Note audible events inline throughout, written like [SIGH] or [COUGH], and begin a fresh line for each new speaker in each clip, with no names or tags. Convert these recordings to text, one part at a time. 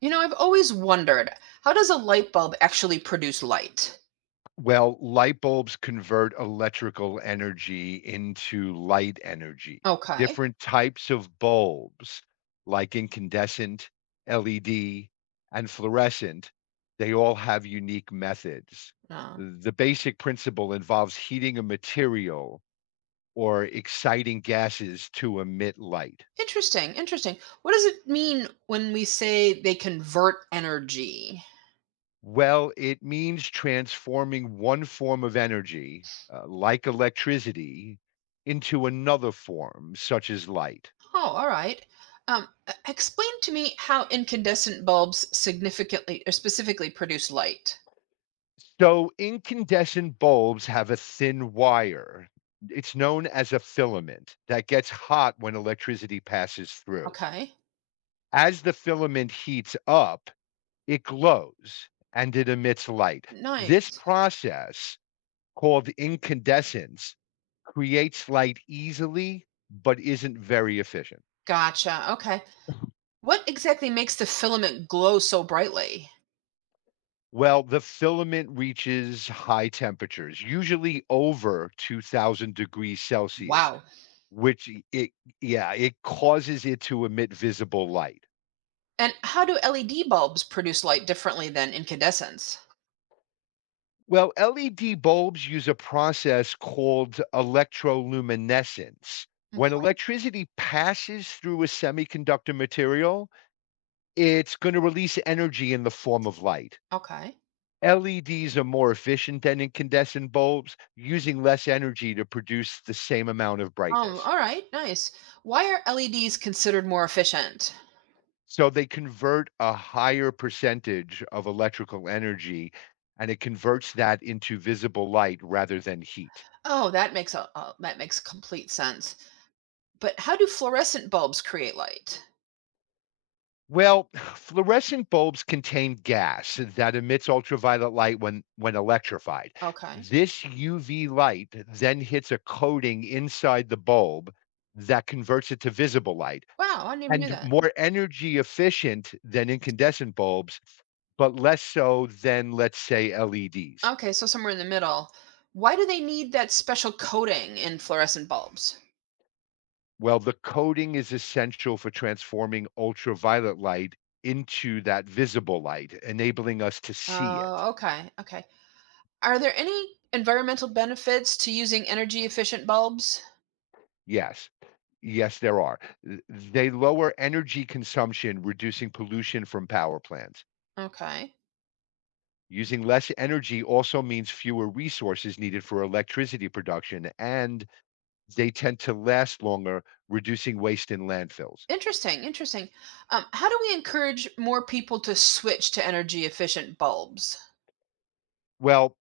You know, I've always wondered, how does a light bulb actually produce light?
Well, light bulbs convert electrical energy into light energy.
Okay.
Different types of bulbs, like incandescent, LED, and fluorescent, they all have unique methods.
Uh,
The basic principle involves heating a material or exciting gases to emit light.
interesting, interesting. What does it mean when we say they convert energy?
Well, it means transforming one form of energy, like electricity, into another form, such as light.
Oh, all right. Explain to me how incandescent bulbs significantly or specifically produce light.
So, incandescent bulbs have a thin wire. It's known as a filament that gets hot when electricity passes through.
Okay.
As the filament heats up, it glows and it emits light. This
Nice.
process called incandescence creates light easily but isn't very efficient.
Gotcha. Okay. What exactly makes the filament glow so brightly?
Well, the filament reaches high temperatures, usually over 2000 degrees Celsius,
Wow.
which it yeah, it causes it to emit visible light.
And how do LED bulbs produce light differently than incandescents?
Well, LED bulbs use a process called electroluminescence. When
Okay.
electricity passes through a semiconductor material, it's going to release energy in the form of light.
Okay.
LEDs are more efficient than incandescent bulbs, using less energy to produce the same amount of brightness.
All right, nice. Why are LEDs considered more efficient?
So they convert a higher percentage of electrical energy and it converts that into visible light rather than heat.
Oh, that that makes complete sense. But how do fluorescent bulbs create light?
Well, [SIGHS] fluorescent bulbs contain gas that emits ultraviolet light when electrified.
Okay.
This UV light then hits a coating inside the bulb that converts it to visible light
Wow, I never knew
and
that.
more energy efficient than incandescent bulbs, but less so than, let's say, LEDs.
Okay, so somewhere in the middle. Why do they need that special coating in fluorescent bulbs?
Well, the coating is essential for transforming ultraviolet light into that visible light, enabling us to see it.
Oh, okay. Okay. Are there any environmental benefits to using energy efficient bulbs?
Yes. Yes, there are. They lower energy consumption, reducing pollution from power plants.
Okay.
Using less energy also means fewer resources needed for electricity production and they tend to last longer, reducing waste in landfills.
Interesting. Interesting. How do we encourage more people to switch to energy efficient bulbs?
Well,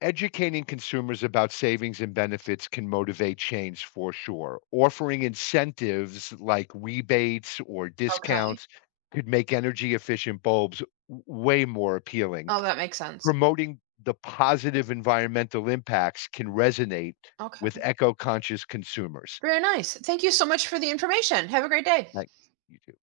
educating consumers about savings and benefits can motivate change for sure. Offering incentives like rebates or
Okay.
discounts could make energy efficient bulbs way more appealing.
Oh, that makes sense.
Promoting the positive environmental impacts can resonate with
Okay.
eco conscious consumers
Very nice. Thank you so much for the information. Have a great day.
like you do.